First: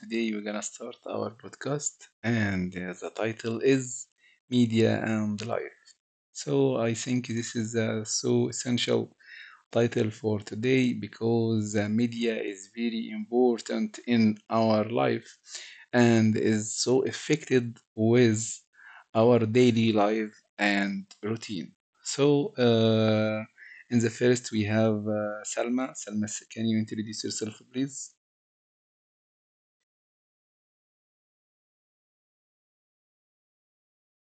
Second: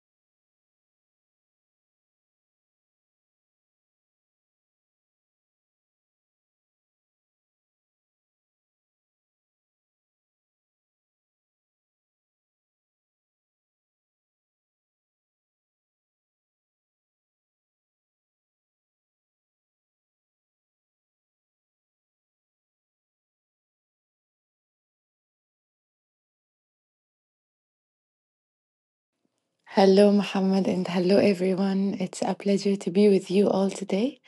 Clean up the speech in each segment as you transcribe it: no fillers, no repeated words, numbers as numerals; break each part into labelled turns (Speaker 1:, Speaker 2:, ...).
Speaker 1: today we're gonna start our podcast, and the title is Media and Life. So, I think this is a so essential title for today because media is very important in our life and is so affected with our daily life and routine. So, in the first, we have Salma. Salma, can you introduce yourself, please?
Speaker 2: Hello, Muhammad, and hello, everyone. It's a pleasure to be with you all today.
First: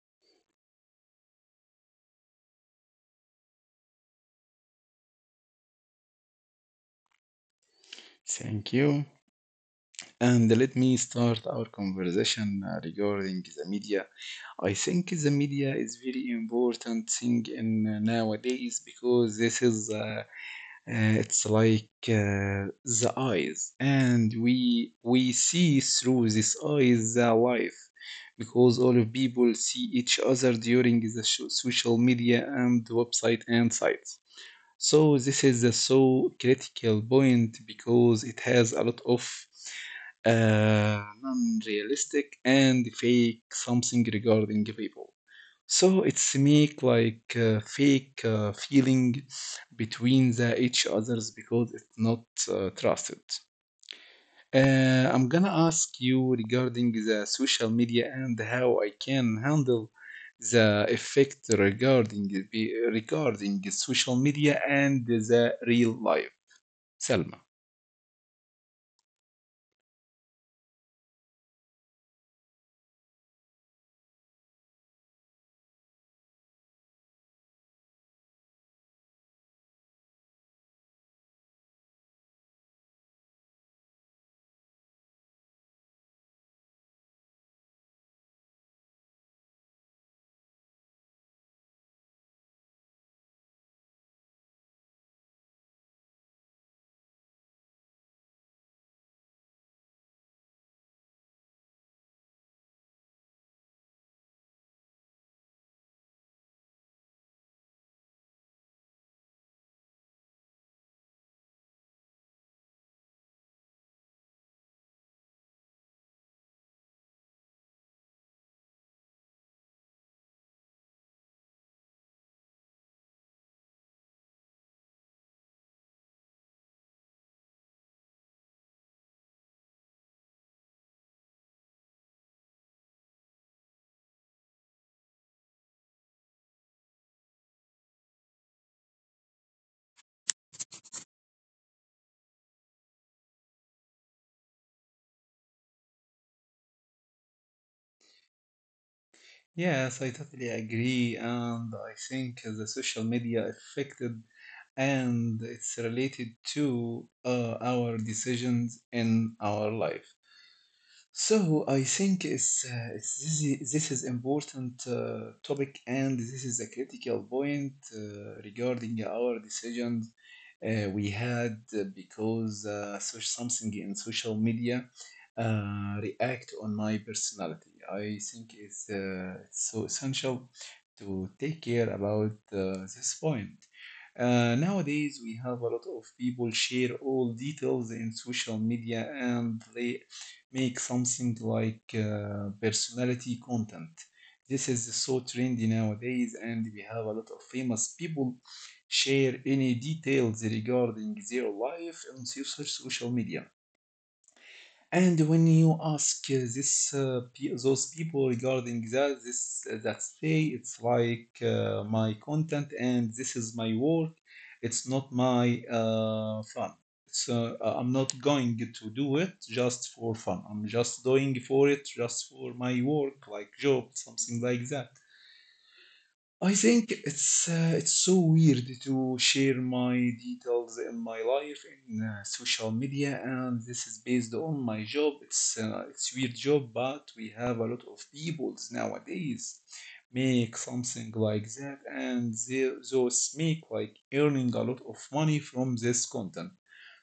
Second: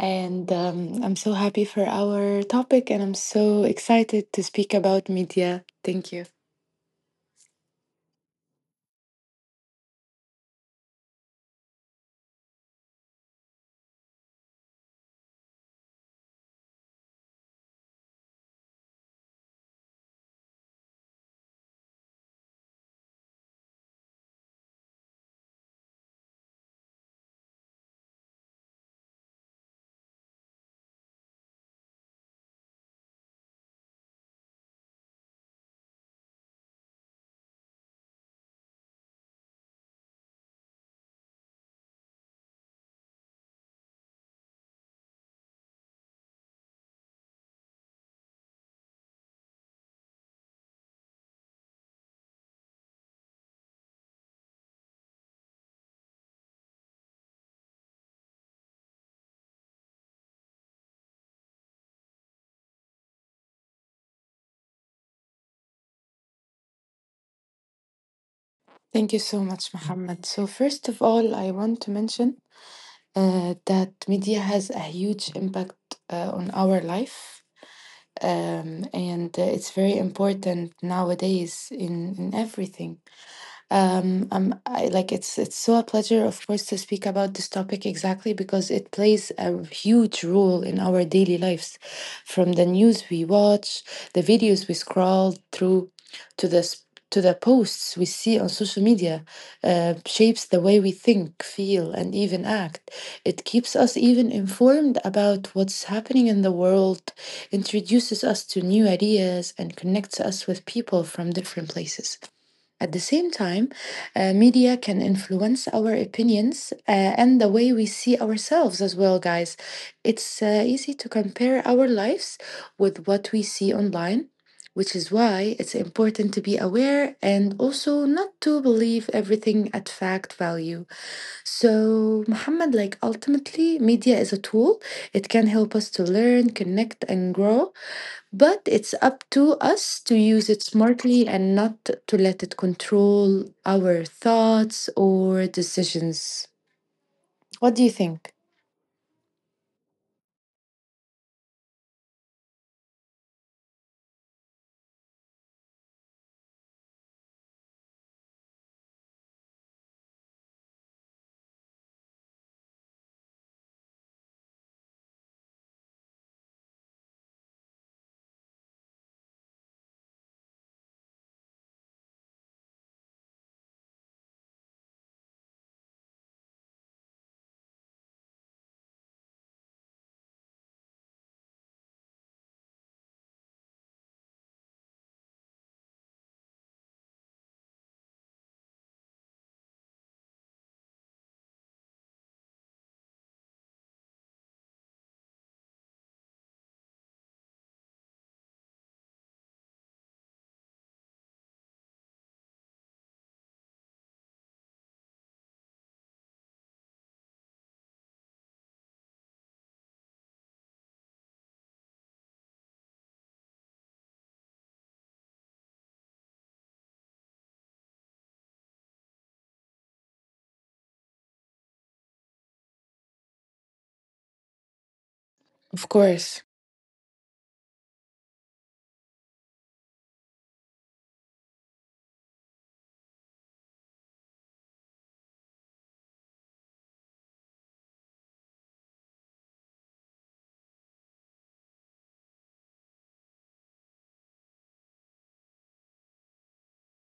Speaker 2: And I'm so happy for our topic, and I'm so excited to speak about media. Thank you.
Speaker 1: Thank you. And let me start our conversation regarding the media. I think the media is very important thing in nowadays because this is it's like the eyes, and we see through this eyes the life because all of people see each other during the social media and website and sites. So this is a so critical point because it has a lot of non-realistic and fake something regarding people. So it's make like fake feeling between the each others because it's not trusted. I'm gonna ask you regarding the social media and how I can handle the effect regarding the social media and the real life. Selma.
Speaker 2: Thank you so much, Muhammad. So, first of all, I want to mention that media has a huge impact on our life, and it's very important nowadays in everything. Like it's so a pleasure, of course, to speak about this topic exactly because it plays a huge role in our daily lives, from the news we watch, the videos we scroll through, to the s- to the posts we see on social media, shapes the way we think, feel, and even act. It keeps us even informed about what's happening in the world, introduces us to new ideas, and connects us with people from different places. At the same time, media can influence our opinions and the way we see ourselves as well, guys. It's easy to compare our lives with what we see online, which is why it's important to be aware and also not to believe everything at fact value. So, Muhammad, like ultimately, media is a tool. It can help us to learn, connect, and grow. But it's up to us to use it smartly and not to let it control our thoughts or decisions. What do you think?
Speaker 1: Yes, I totally agree, and I think the social media affected and it's related to our decisions in our life. So I think this is important topic and this is a critical point regarding our decisions we had because something in social media react on my personality. I think it's so essential to take care about this point. Nowadays, we have a lot of people share all details in social media and they make something like personality content. This is so trendy nowadays, and we have a lot of famous people share any details regarding their life on social media. And when you ask those people regarding that this that say it's like my content and this is my work, it's not my fun. So I'm not going to do it just for fun. I'm just doing for it just for my work, like job, something like that.
Speaker 2: Of course.
Speaker 1: I think it's so weird to share my details in my life in social media, and this is based on my job. It's weird job, but we have a lot of peoples nowadays make something like that, and they, those make like earning a lot of money from this content.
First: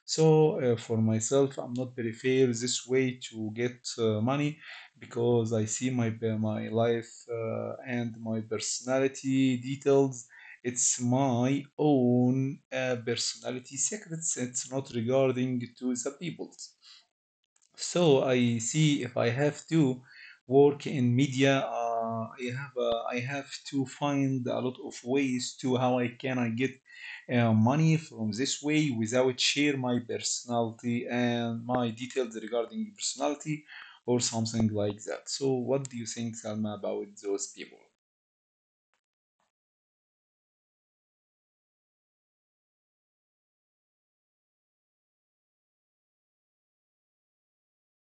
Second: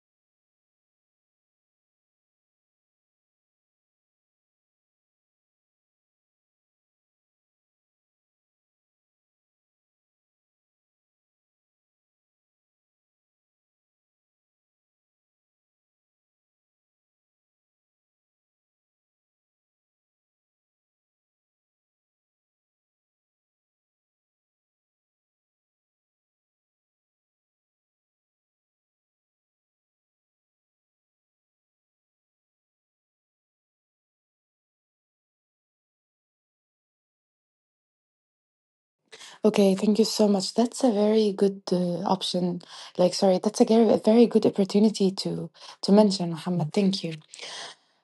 Speaker 1: So for myself, I'm not very fair this way to get money because I see my my life and my personality details. It's my own personality secrets. It's not regarding to the people's. So I see if I have to work in media, I have to find a lot of ways to how I can I get money from this way without share my personality and my details regarding personality or something like that. So what do you think, Salma, about those people?
Speaker 2: Okay, thank you so much. That's a very good option. Like, sorry, that's a very good opportunity to mention, Muhammad. Thank you.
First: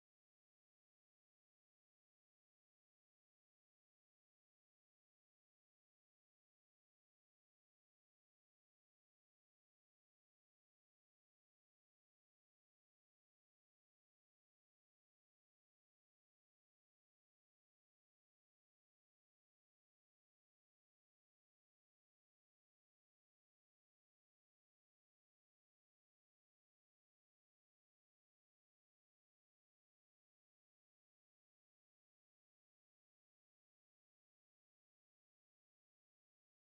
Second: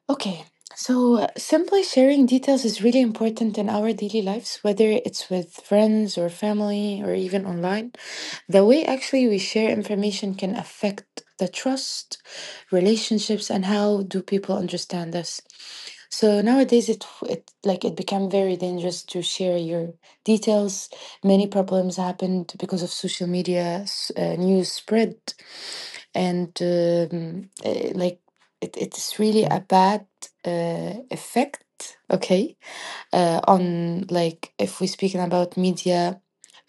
Speaker 2: Okay, so simply sharing details is really important in our daily lives, whether it's with friends or family or even online. The way actually we share information can affect the trust, relationships, and how do people understand us. So nowadays, it like it became very dangerous to share your details. Many problems happened because of social media news spread, and like it's really a bad effect. Okay, on like if we're speaking about media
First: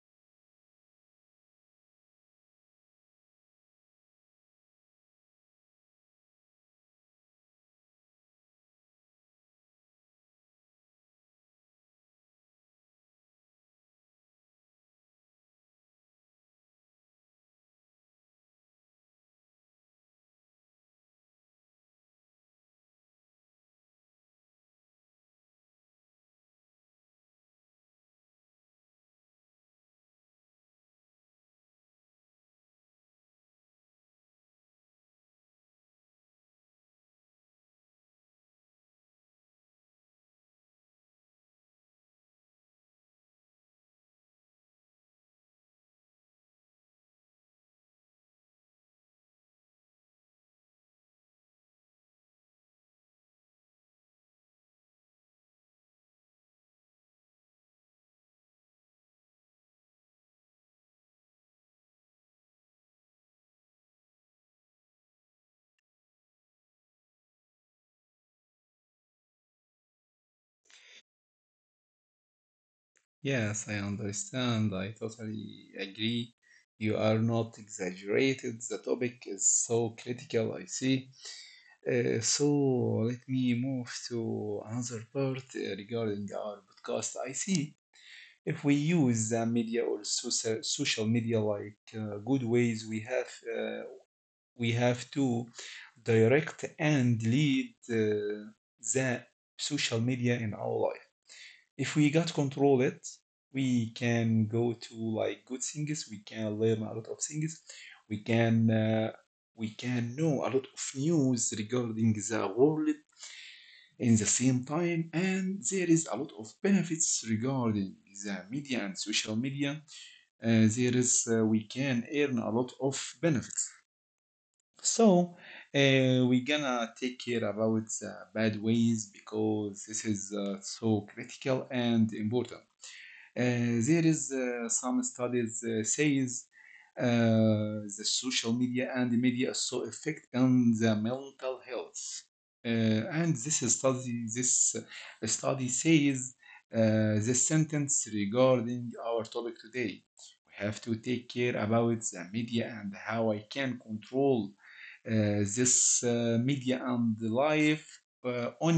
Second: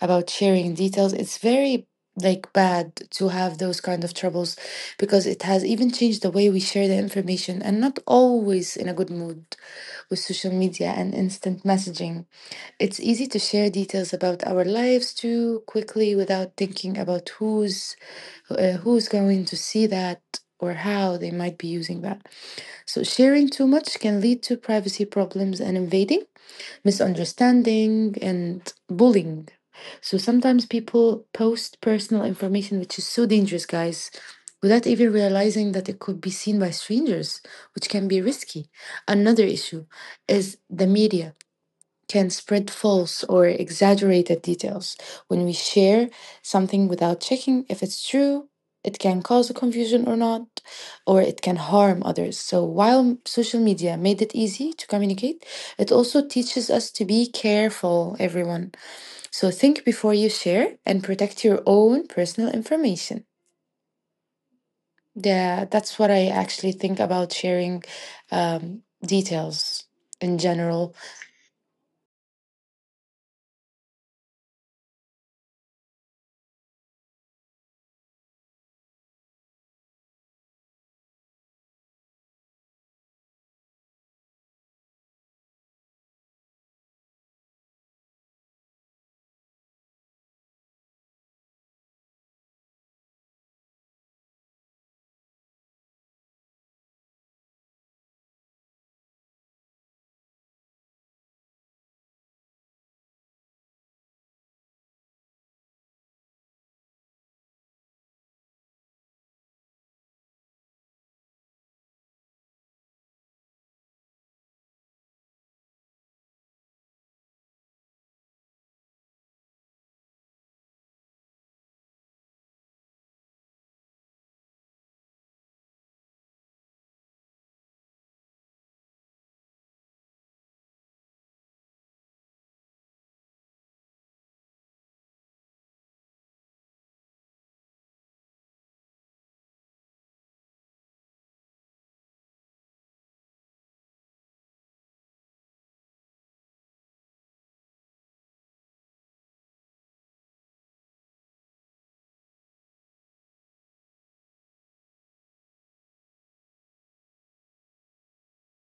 Speaker 2: about sharing details, it's very like bad to have those kind of troubles because it has even changed the way we share the information and not always in a good mood. With social media and instant messaging, it's easy to share details about our lives too quickly without thinking about who's going to see that or how they might be using that. So sharing too much can lead to privacy problems and invading, misunderstanding, and bullying. So sometimes people post personal information, which is so dangerous, guys, without even realizing that it could be seen by strangers, which can be risky. Another issue is the media can spread false or exaggerated details. When we share something without checking if it's true, it can cause a confusion or not, or it can harm others. So while social media made it easy to communicate, it also teaches us to be careful, everyone. So think before you share and protect your own personal information. Yeah, that's what I actually think about sharing details in general.
Speaker 1: Yes, I understand. I totally agree. You are not exaggerated. The topic is so critical, I see. So let me move to another part regarding our podcast. I see if we use the media or social media like good ways, we have to direct and lead the social media in our life. If we got control it, we can go to like good things. We can learn a lot of things. We can uh, we can know a lot of news regarding the world in the same time and there is a lot of benefits regarding the media and social media there is we can earn a lot of benefits so uh, we gonna take care about the bad ways because this is so critical and important there is some studies says the social media and the media is so effect on the mental health. Uh, and this study says uh, the sentence regarding our topic today. We have to take care about the media and how I can control uh, this media and life on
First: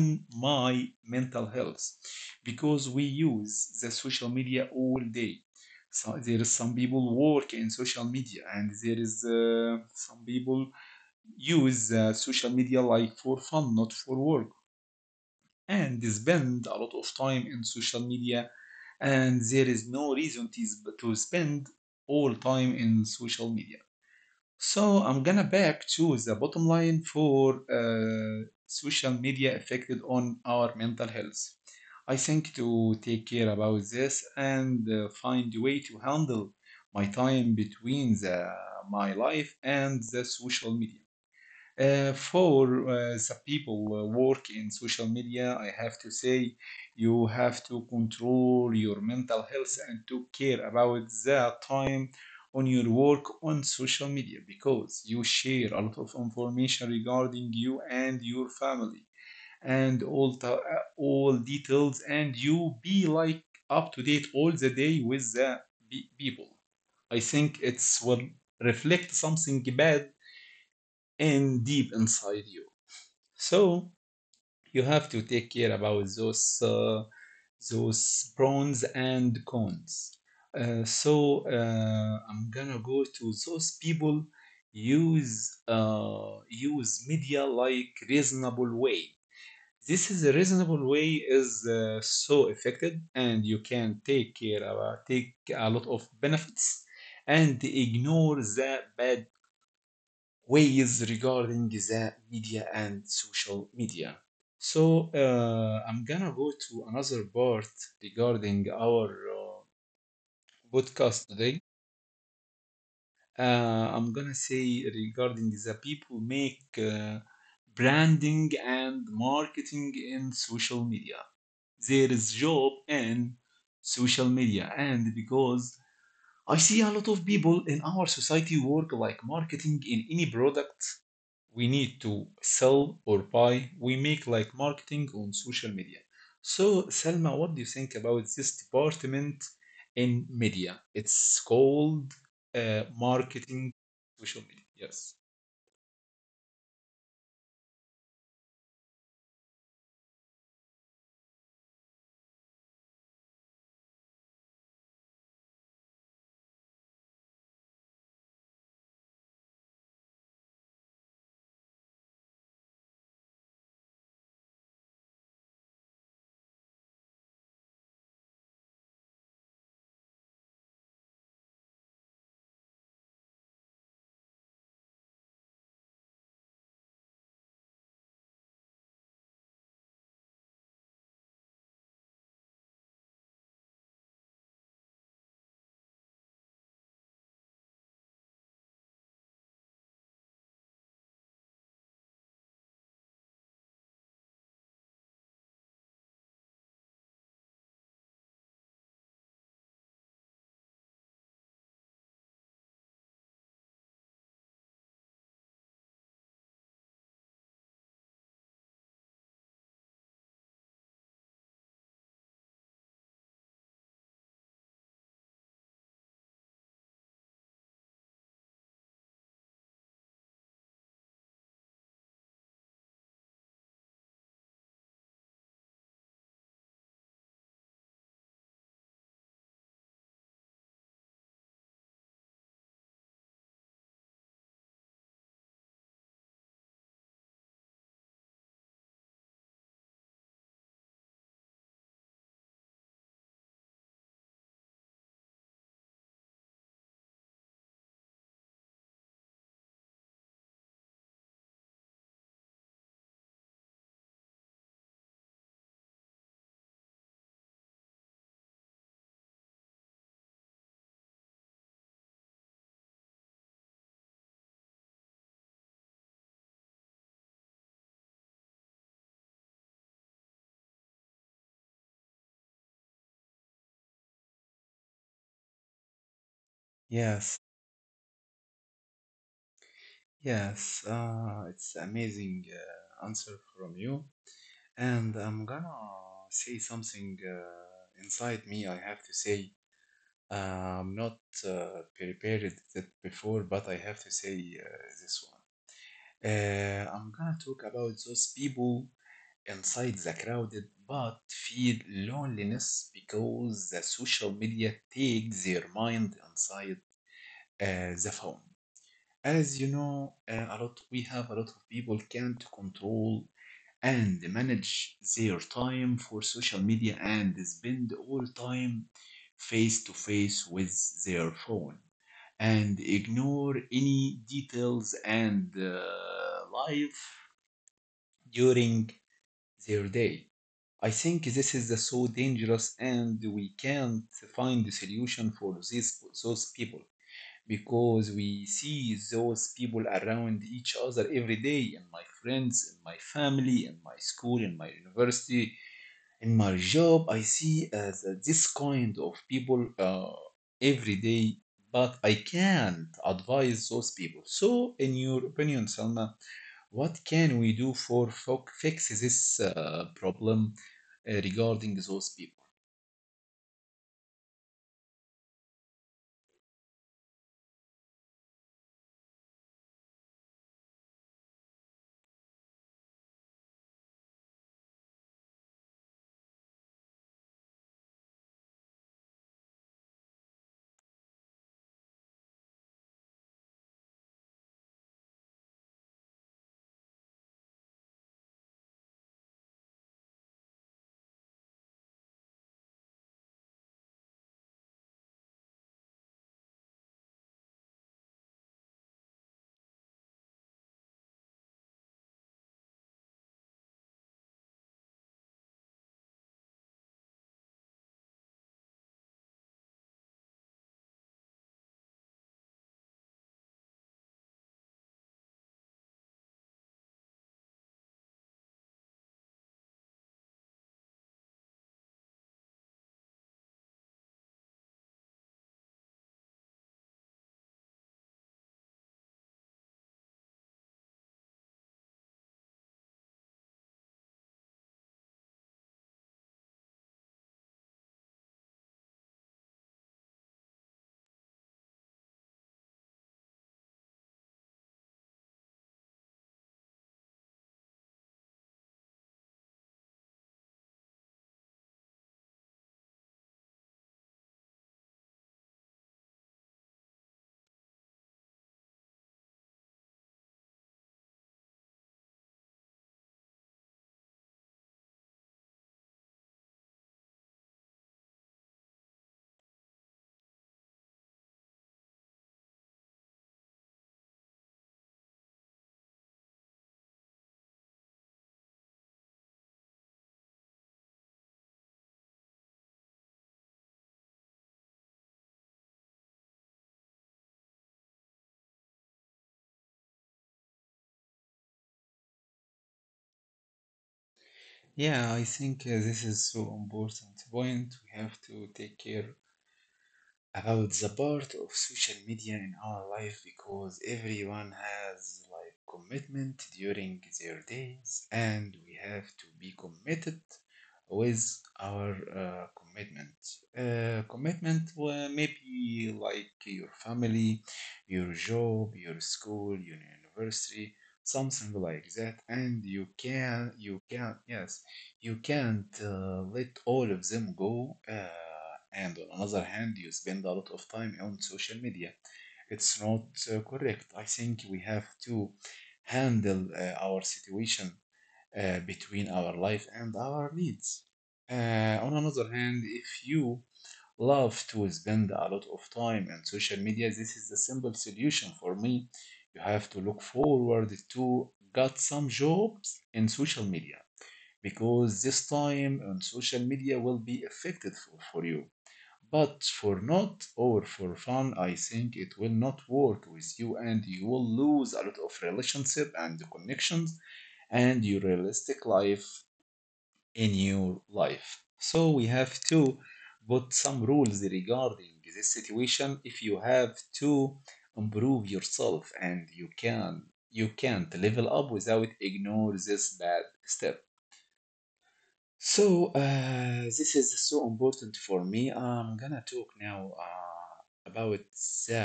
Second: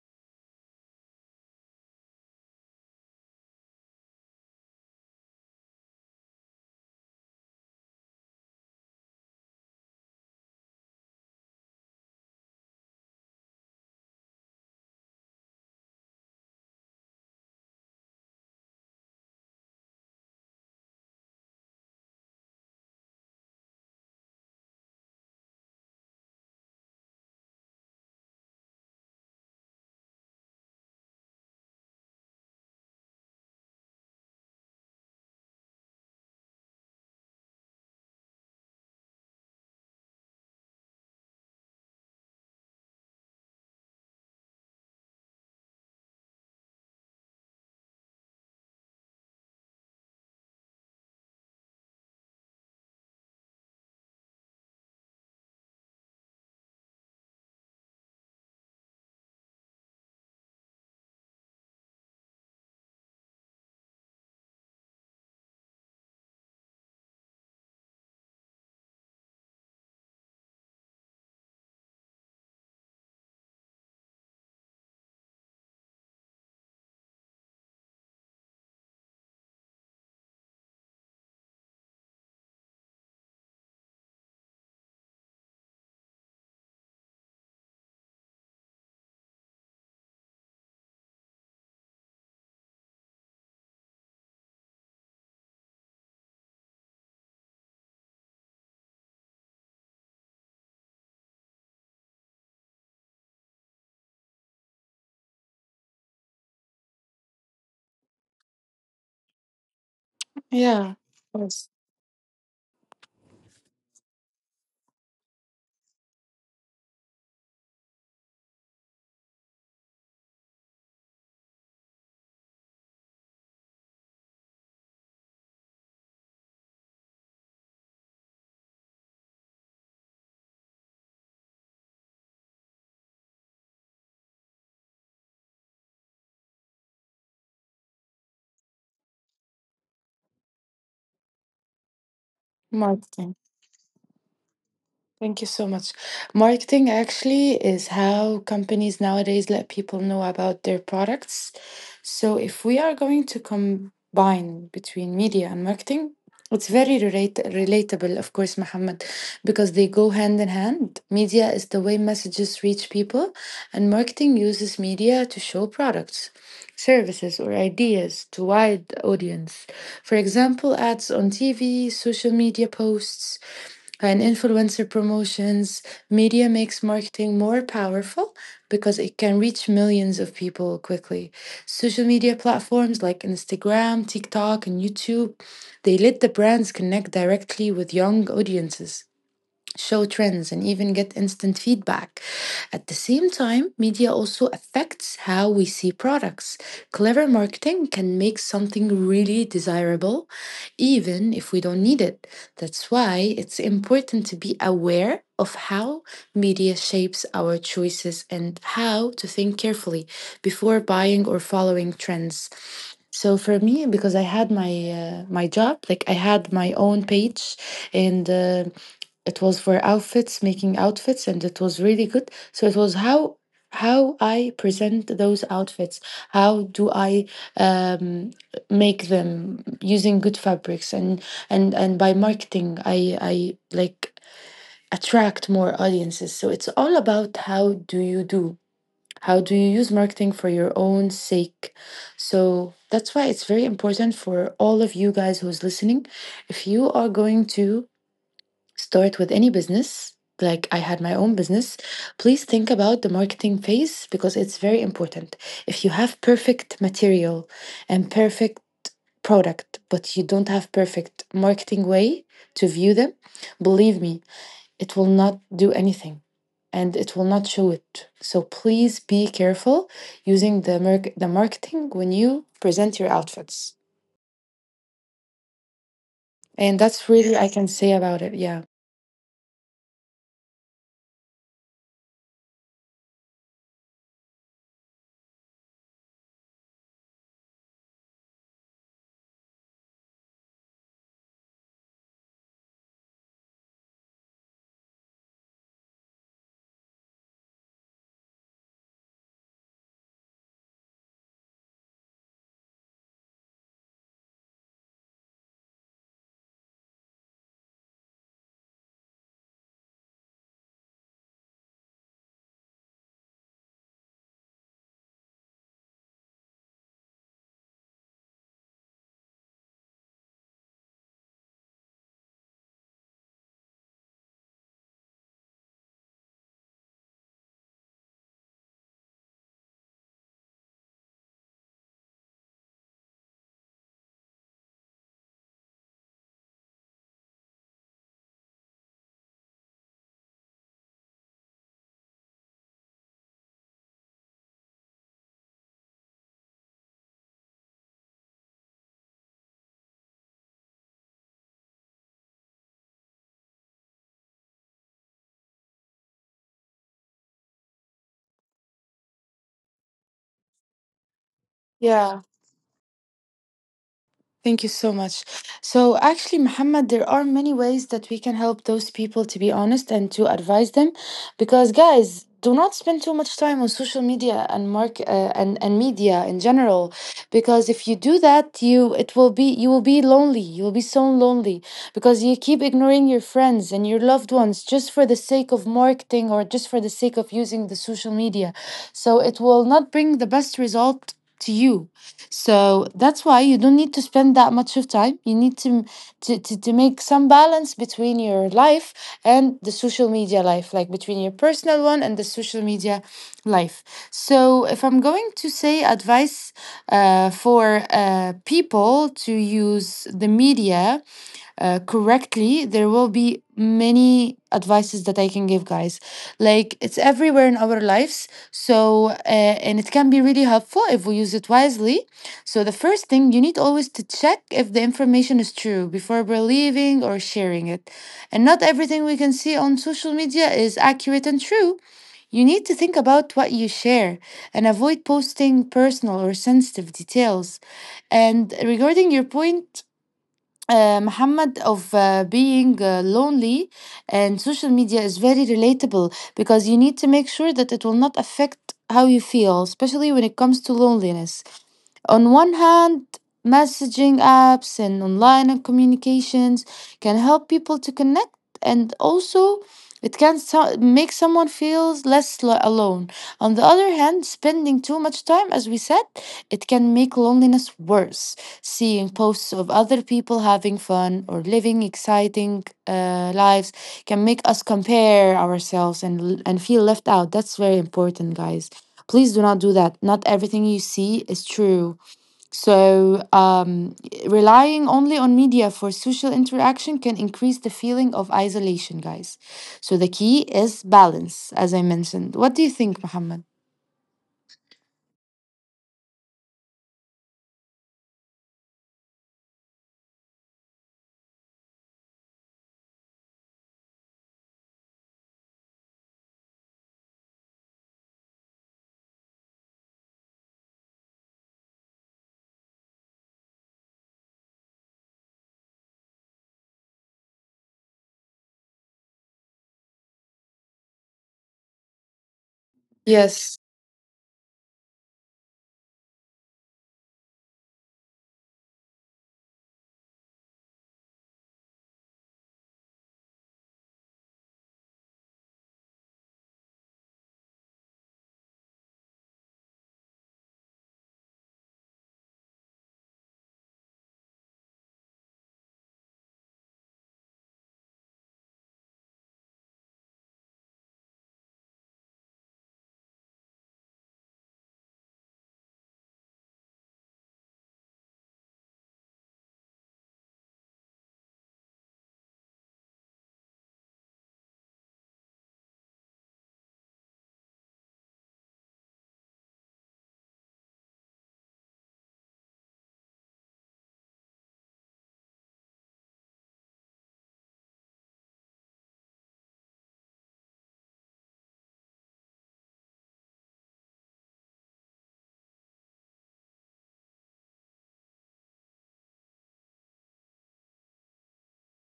Speaker 1: my mental health because we use the social media all day. So there is some people work in social media, and there is some people use social media like for fun, not for work, and they spend a lot of time in social media, and there is no reason to spend all time in social media. So I'm gonna back to the bottom line for social media affected on our mental health. I think to take care about this and find a way to handle my time between my life and the social media. For The people work in social media, I have to say you have to control your mental health and to care about the time on your work on social media because you share a lot of information regarding you and your family and all details and you be like up to date all the day with the people. I think it's will reflect something bad and deep inside you. So you have to take care about those pros and cons. I'm gonna go to those people use media like reasonable way. This is a reasonable way is so effective, and you can take care about take a lot of benefits and ignore the bad ways regarding the media and social media. So I'm gonna go to another part regarding our
Speaker 2: Yeah, of
Speaker 1: podcast today.
Speaker 2: course.
Speaker 1: I'm gonna say regarding the people make branding and marketing in social media. There is job in social media, and because I see a lot of people in our society work like marketing in any product we need to sell or buy. We make like marketing on social media. So, Salma, what do you think about this department in media? It's called
Speaker 2: Marketing.
Speaker 1: marketing social media. Yes.
Speaker 2: Thank you so much. Marketing actually is how companies nowadays let people know about their products. So if we are going to combine between media and marketing, relatable, of course, Mohammed, because they go hand in hand. Media is the way messages reach people, and marketing uses media to show products, services, or ideas to wide audience. For example, ads on TV, social media posts, and influencer promotions, media makes marketing more powerful because it can reach millions of people quickly. Social media platforms like Instagram, TikTok, and YouTube, they let the brands connect directly with young audiences, show trends, and even get instant feedback. At the same time, media also affects how we see products. Clever marketing can make something really desirable, even if we don't need it. That's why it's important to be aware of how media shapes our choices and how to think carefully before buying or following trends. So for me, because I had my job, like I had my own page, and it was for outfits, making outfits, and it was really good. So it was how I present those outfits. How do I um, make them using good fabrics and and by marketing, I like attract more audiences. So it's all about how do you do. How do you use marketing for your own sake? So that's why it's very important for all of you guys who's listening. If you are going to start with any business, like I had my own business, please think about the marketing phase because it's very important. If you have perfect material and perfect product, but you don't have perfect marketing way to view them, believe me, it will not do anything and it will not show it. So please be careful using the marketing when you present your outfits. And that's really I
Speaker 1: Yes,
Speaker 2: can say about it. Yeah.
Speaker 1: yes, it's amazing answer from you. And I'm gonna say something inside me. I have to say, uh, I'm not prepared that before, but I have to say this one. I'm gonna talk about those people inside the crowded but feel loneliness because the social media takes their mind inside the phone. As you know, a lot we have a lot of people can't control and manage their time for social media and spend all time face to face with their phone and ignore any details and life during their day. I think this is the so dangerous, and we can't find a solution for these those people because we see those people around each other every day in my friends, in my family, in my school, in my university, in my job. I see this kind of people every day, but I can't advise those people. So, in your opinion, Salma? What can we do for fo fix this problem regarding those people?
Speaker 2: Thank you so much. So, actually, Muhammad, there are many ways that we can help those people to be honest and to advise them. Because, guys, do not spend too much time on social media and mark and media in general, because if you do that, you it will be you will be lonely, you will be so lonely, because you keep ignoring your friends and your loved ones just for the sake of marketing or just for the sake of using the social media. So it will not bring the best result to you. So that's why you don't need to spend that much of time. You need to make some balance between your life and the social media life, like between your personal one and the social media life. So if I'm going to say advice for people to use the media, correctly, there will be many advices that I can give, guys. Like it's everywhere in our lives, so and it can be really helpful if we use it wisely. So, the first thing, you need always to check if the information is true before believing or sharing it. And not everything we can see on social media is accurate and true. You need to think about what you share and avoid posting personal or sensitive details. And regarding your point, Muhammad, of being lonely, and social media is very relatable because you need to make sure that it will not affect how you feel, especially when it comes to loneliness. On one hand, messaging apps and online communications can help people to connect, and also make someone feel alone. On the other hand, spending too much time, as we said, it can make loneliness worse. Seeing posts of other people having fun or living exciting lives can make us compare ourselves and feel left out. That's very important, guys. Please do not do that. Not everything you see is true. So, relying only on media for social interaction can increase the feeling of isolation, guys. So, the key is balance, as I mentioned. What do you think, Mohammed?
Speaker 1: Yeah, I think this is so important point. We have to take care about the part of social media in our life because everyone has like commitment during their days and we have to be committed with our commitment well, maybe like your family, your job, your school, your university, something like that and
Speaker 2: Yes.
Speaker 1: you can't let all of them go. And on another hand, you spend a lot of time on social media. It's not correct. I think we have to handle our situation between our life and our needs. On another hand, if you love to spend a lot of time on social media, this is the simple solution for me. You have to look forward to got some jobs in social media because this time on social media will be affected for you. But for not or for fun, I think it will not work with you and you will lose a lot of relationship and connections and your realistic life in your life. So we have to put some rules regarding this situation if you have to improve yourself and you can't level up without ignore this bad step. So, this is so important for me. I'm gonna talk now about the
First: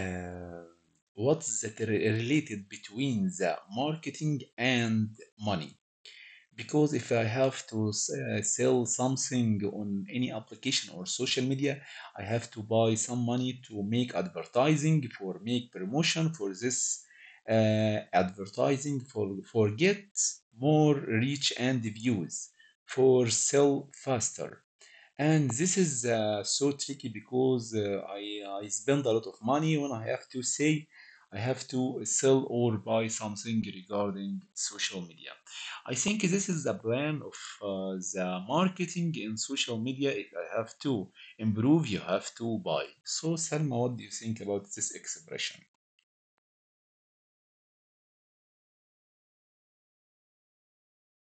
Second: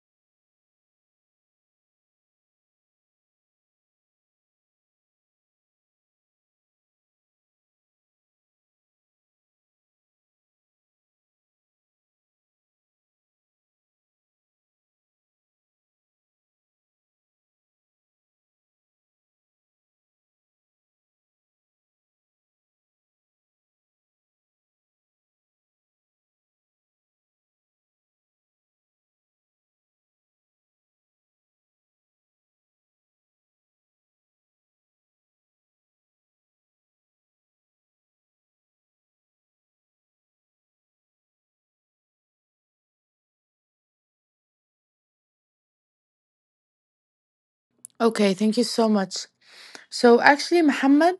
Speaker 1: uh, what's that related between the marketing and money. Because if I have to sell something on any application or social media, I have to buy some money to make advertising for make promotion for this advertising for get more reach and views for sell faster. And this is so tricky because I spend a lot of money when I have to say I have to sell or buy something regarding social media. I think this is the plan of the marketing in social media. If I have to improve, you have to buy. So, Salma, what do you think about this expression?
Speaker 2: Okay, thank you so much. So, actually, Mohammed,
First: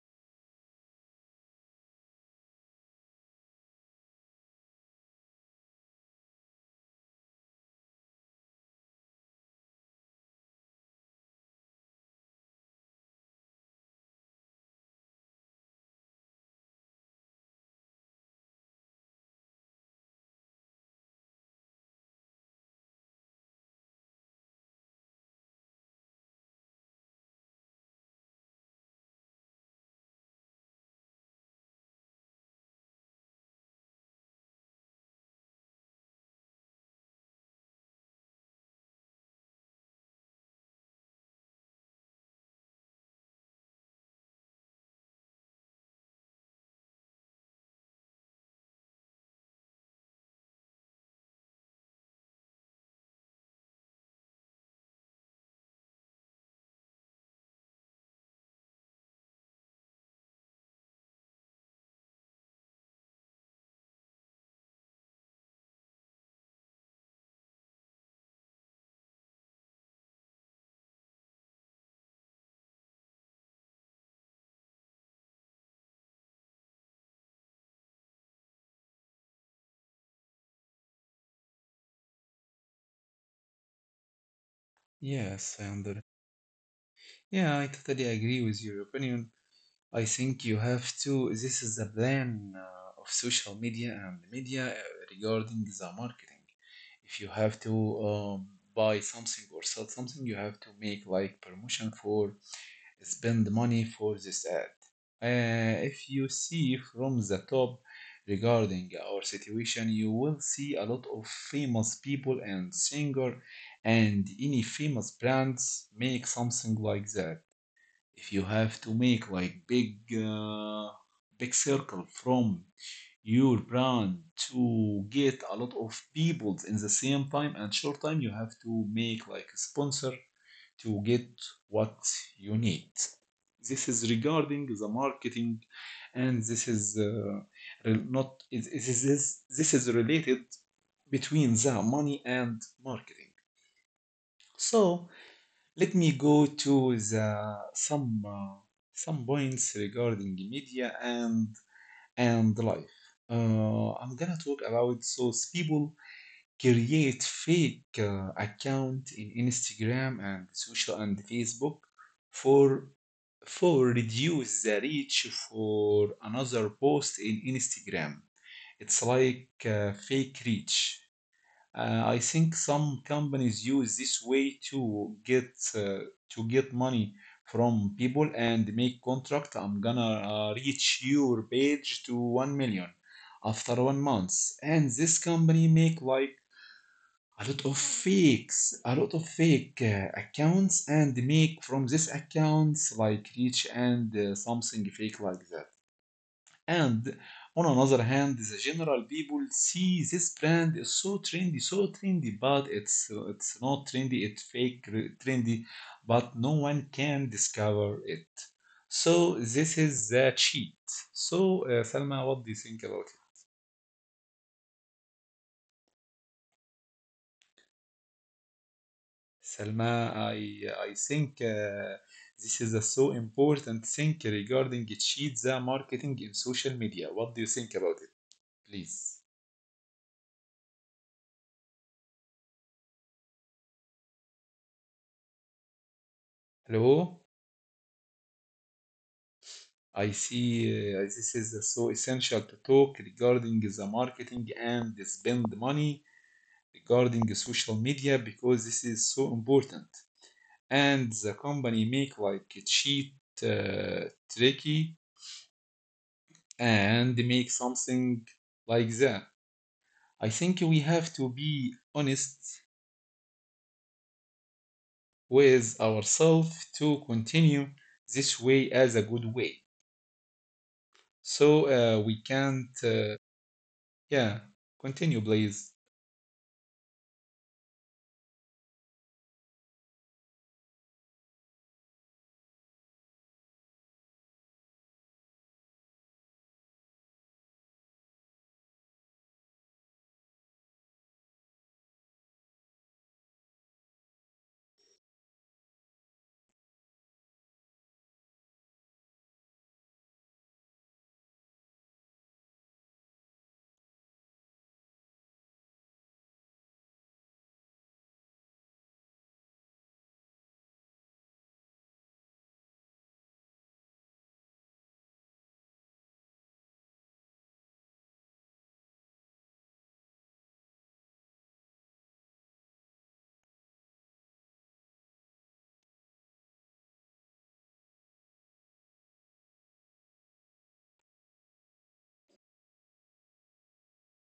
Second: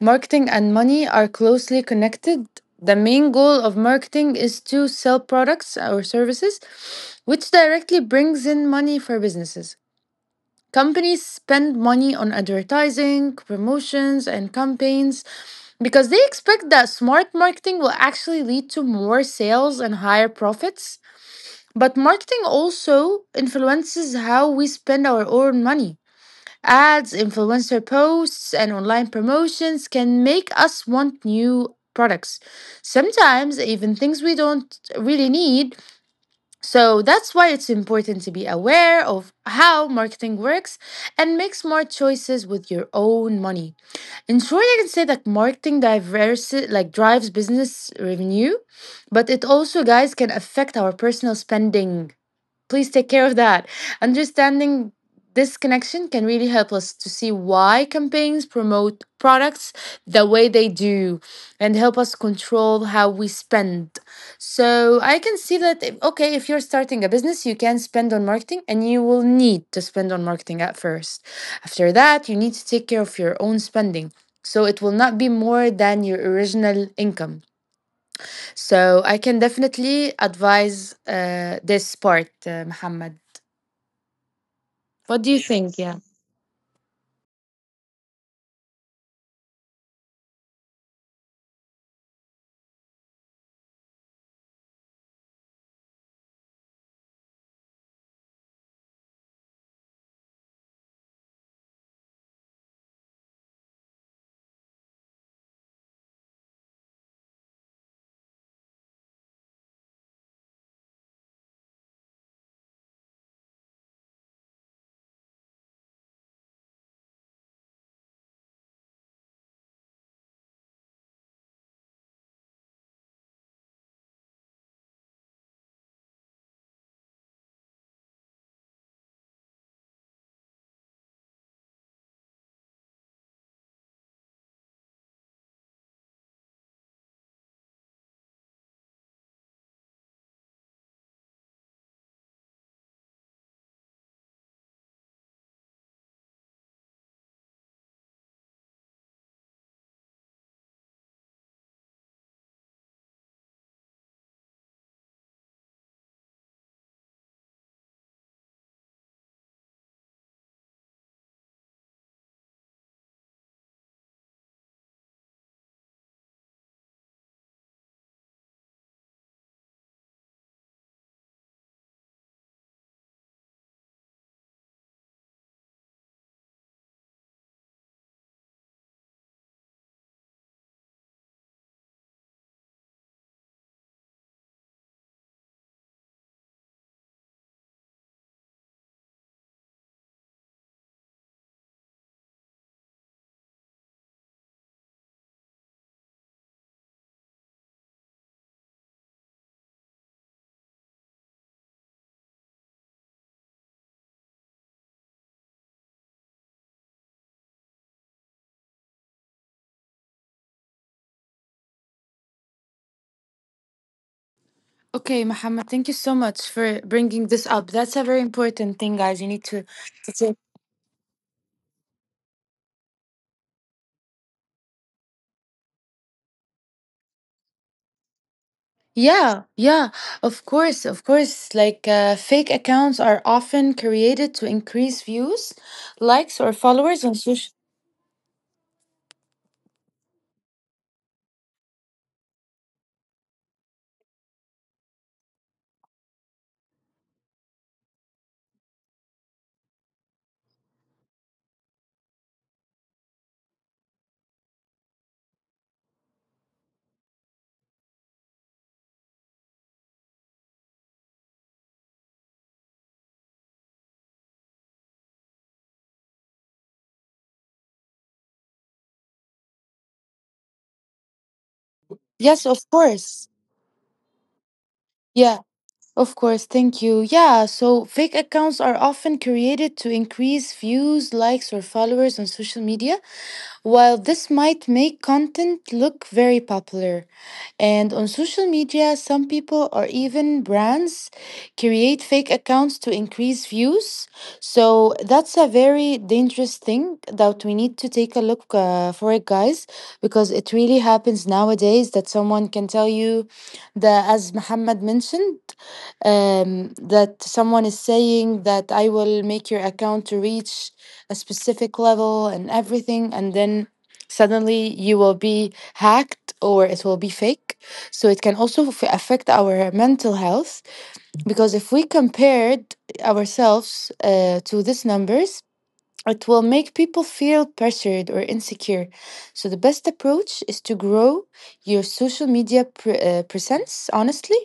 Speaker 2: marketing and money are closely connected. The main goal of marketing is to sell products or services, which directly brings in money for businesses. Companies spend money on advertising, promotions, and campaigns because they expect that smart marketing will actually lead to more sales and higher profits. But marketing also influences how we spend our own money. Ads, influencer posts, and online promotions can make us want new products. Sometimes, even things we don't really need, so that's why it's important to be aware of how marketing works and make smart choices with your own money. In short, I can say that marketing diverse like drives business revenue, but it also, guys, can affect our personal spending. Please take care of that. Understanding this connection can really help us to see why campaigns promote products the way they do and help us control how we spend. So I can see that, okay, if you're starting a business, you can spend on marketing and you will need to spend on marketing at first. After that, you need to take care of your own spending. So it will not be more than your original income. So I can definitely advise this part, Muhammad. What do you
Speaker 1: Yes, I
Speaker 2: think? Yeah.
Speaker 1: under Yeah, I totally agree with your opinion. I think you have to. This is the plan of social media and the media regarding the marketing. If you have to um, buy something or sell something, you have to make like promotion for spend money for this ad. If you see from the top regarding our situation, you will see a lot of famous people and singer and any famous brands make something like that if you have to make like big circle from your brand to get a lot of people in the same time and short time, you have to make like a sponsor to get what you need. This is regarding the marketing, and this is not is is- this is related between the money and marketing. So let me go to the some points regarding media and life. I'm gonna talk about those people create fake account in Instagram and social and Facebook for for reduce the reach for another post in Instagram. It's like fake reach. I think some companies use this way to get money from people and make contract. I'm gonna reach your page to 1 million after 1 month, and this company make like a lot of fakes, a lot of fake accounts, and make from this accounts like reach and something fake like that. And on another hand, the general people see this brand is so trendy, but it's not trendy, it's fake trendy, but no one can discover it. So this is the cheat. So Salma, what do you think about it?
Speaker 2: Okay, Mohammed, thank you so much for bringing this up. That's a very important thing, guys. You need to
Speaker 1: Salma,
Speaker 2: take.
Speaker 1: I think this is a so important thing regarding cheat the marketing in social media. What do you think about it? Please.
Speaker 2: Yeah, yeah, of course, of course. Like fake accounts are often created to increase views, likes, or followers on
Speaker 1: Hello?
Speaker 2: social.
Speaker 1: I see this is so essential to talk regarding the marketing and the spend money regarding social media because this is so important. And the company make like a cheat tricky and make something like that. I think we have to be honest with ourselves to continue this way as a good way. So we
Speaker 2: Yes, of
Speaker 1: can't,
Speaker 2: course.
Speaker 1: yeah, continue,
Speaker 2: Yeah,
Speaker 1: please.
Speaker 2: of course. Thank you. Yeah, so fake accounts are often created to increase views, likes, or followers on social media. While this might make content look very popular, and on social media, some people or even brands create fake accounts to increase views. So that's a very dangerous thing that we need to take a look for it, guys, because it really happens nowadays that someone can tell you that, as Muhammad mentioned, that someone is saying that I will make your account to reach a specific level and everything, and then suddenly you will be hacked or it will be fake. So it can also affect our mental health, because if we compared ourselves to these numbers, it will make people feel pressured or insecure. So the best approach is to grow your social media presence honestly,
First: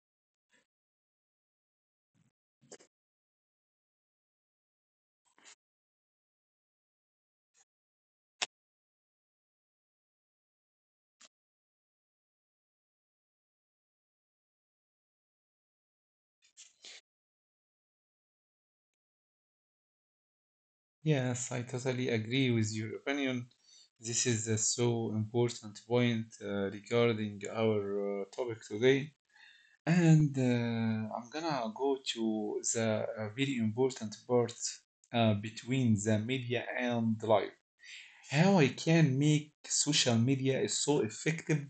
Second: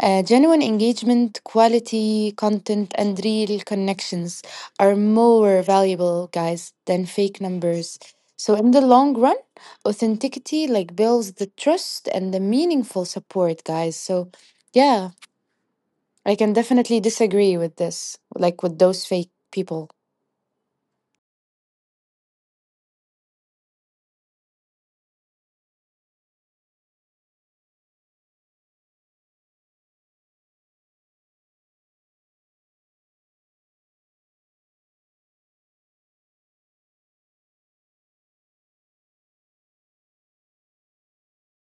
Speaker 2: genuine engagement, quality content, and real connections are more valuable, guys, than fake numbers. So, in the long run, authenticity like builds the trust and the meaningful support, guys. So, yeah, I can definitely disagree with this, like with those fake people.
Speaker 1: Yes, I totally agree with your opinion. This is a so important point regarding our topic today. And I'm gonna go to the very important part between the media and life. How I can make social media is so effective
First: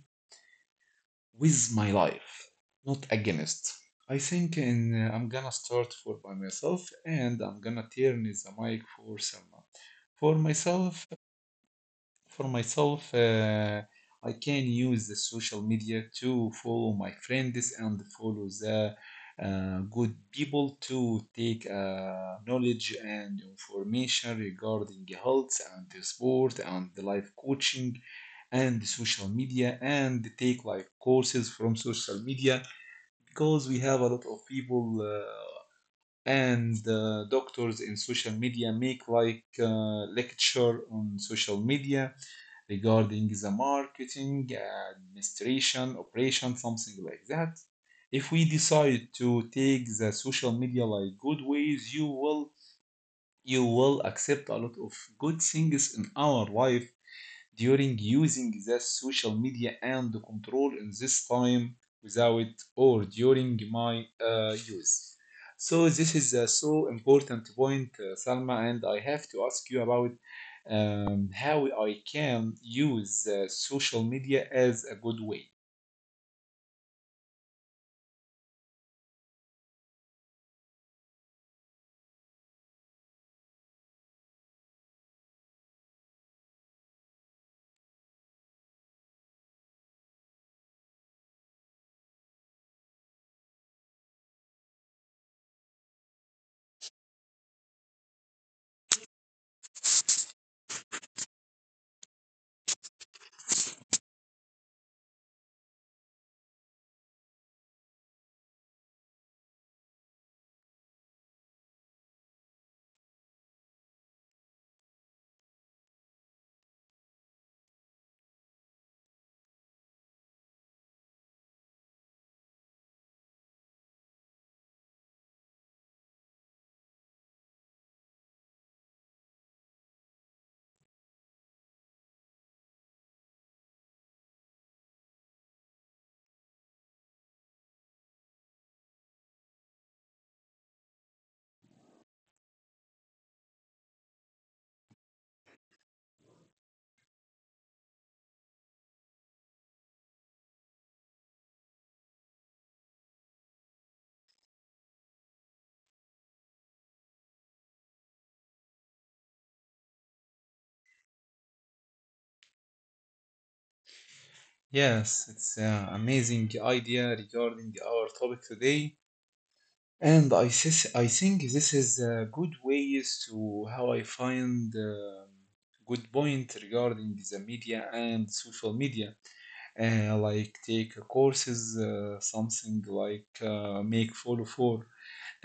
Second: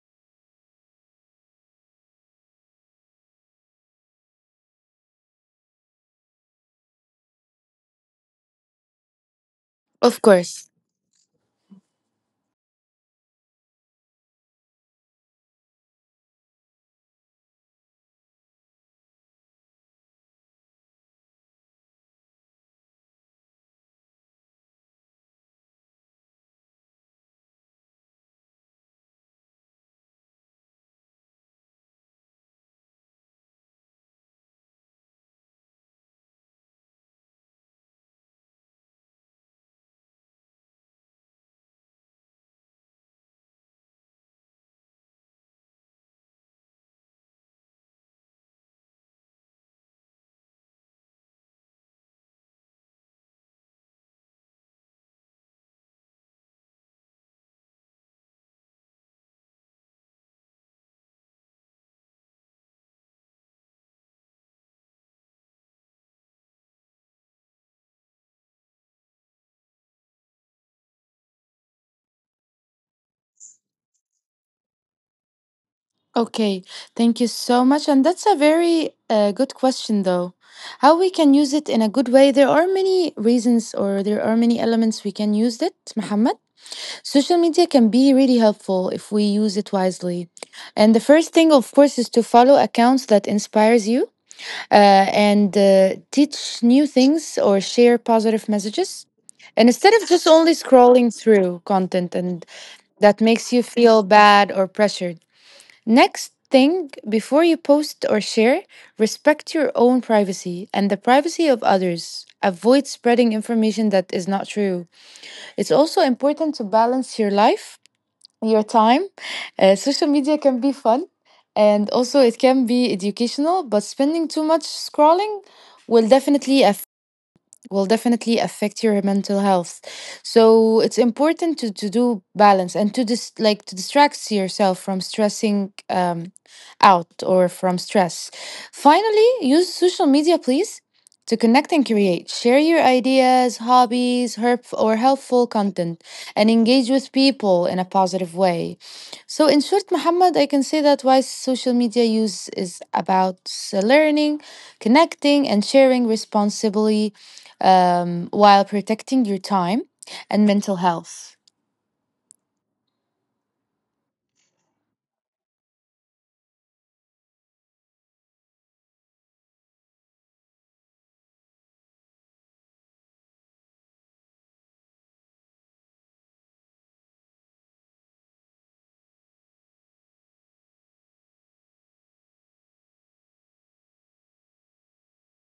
Speaker 1: with my life, not against. I think and I'm gonna start for by myself and I'm gonna turn the mic for someone
Speaker 2: Of
Speaker 1: for
Speaker 2: course.
Speaker 1: myself. For myself, I can use the social media to follow my friends and follow the good people to take knowledge and information regarding health and sport and life coaching and social media and take like courses from social media because we have a lot of people and doctors in social media make like lecture on social media regarding the marketing, administration, operation, something like that. If we decide to take the social media like good ways, you will accept a lot of good things in our life during using the social media and the control in this time without or during my use. So this is a so important point, Salma, and I have to ask you about how I can use social media as a good way.
Speaker 2: Okay, thank you so much. And that's a very good question, though. How we can use it in a good way? There are many reasons, or there are many elements we can use it, Muhammad. Social media can be really helpful if we use it wisely. And the first thing, of course, is to follow accounts that inspires you and teach new things or share positive messages. And instead of just only scrolling through content and that makes you feel bad or pressured. Next thing, before you post or share, respect your own privacy and the privacy of others. Avoid spreading information that is not true. It's also important to balance your life, your time. Social media can be fun and also it can be educational, but spending too much scrolling will definitely affect will definitely affect your mental health. So it's important to do balance and like to distract yourself from stressing out or from stress. Finally, use social media, please, to connect and create. Share your ideas, hobbies, herp- or helpful content, and engage with people in a positive way. So, in short, Muhammad, I can say that why social media use is about learning, connecting, and sharing responsibly, while protecting your time and mental health.
Speaker 1: Yes, it's an amazing idea regarding our topic today. And I think this is a good ways to how I find good point regarding the media and social media. Like take courses, something like make follow for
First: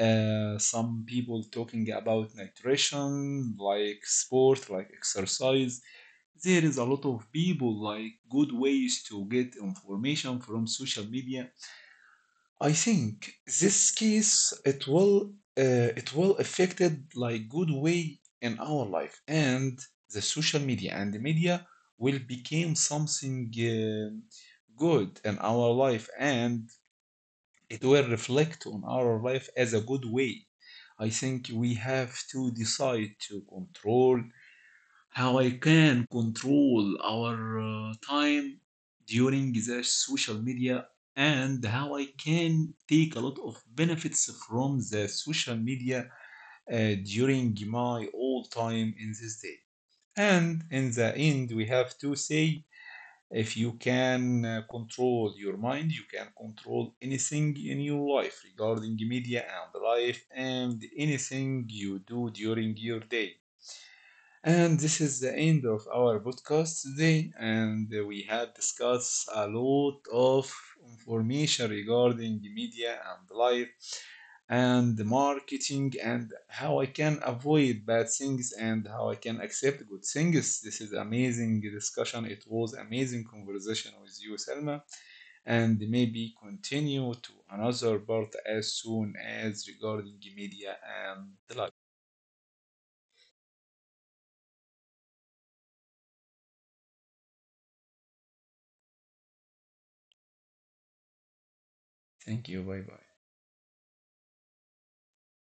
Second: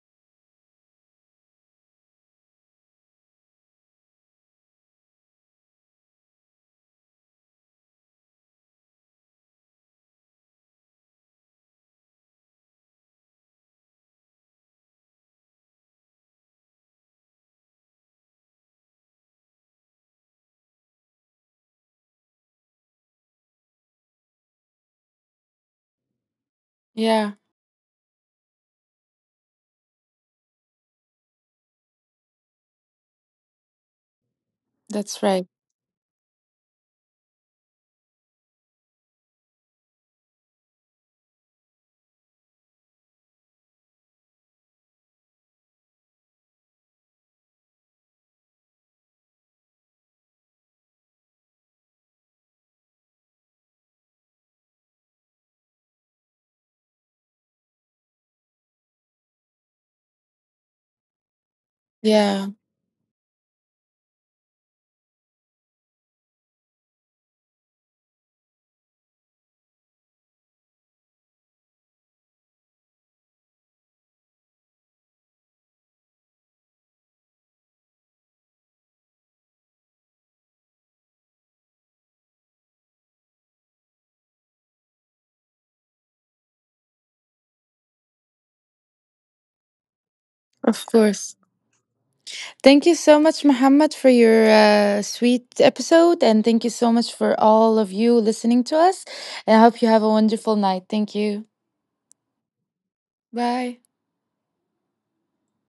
Speaker 1: some people talking about nutrition, like sport, like exercise. There is a lot of people like good ways to get information from social media. I think this case it will affected like good way in our life and the social media and the media will become something good in our life and
Speaker 2: Yeah,
Speaker 1: it will reflect on our life as a good way. I think we have to decide to control
Speaker 2: that's
Speaker 1: how
Speaker 2: right.
Speaker 1: I can control our time during the social media and how I can take a lot of benefits from the social media during my all time in this day. And in the end, we have to say if you can control your mind, you can control anything in your life regarding media and life and anything you do
Speaker 2: Yeah,
Speaker 1: during your day. And this is the end of our podcast today. And we have discussed a lot of information regarding media and life and the marketing and how I can avoid bad things and how I can accept good things. This is amazing discussion. It was amazing conversation with you, Selma. And maybe continue to another part as soon as regarding media
Speaker 2: of
Speaker 1: and
Speaker 2: course.
Speaker 1: life.
Speaker 2: Thank you so much, Muhammad, for your sweet episode. And thank you so much for all of you listening to us. And I hope you have a wonderful night. Thank you.
Speaker 1: Thank you. Bye bye.
Speaker 2: Bye.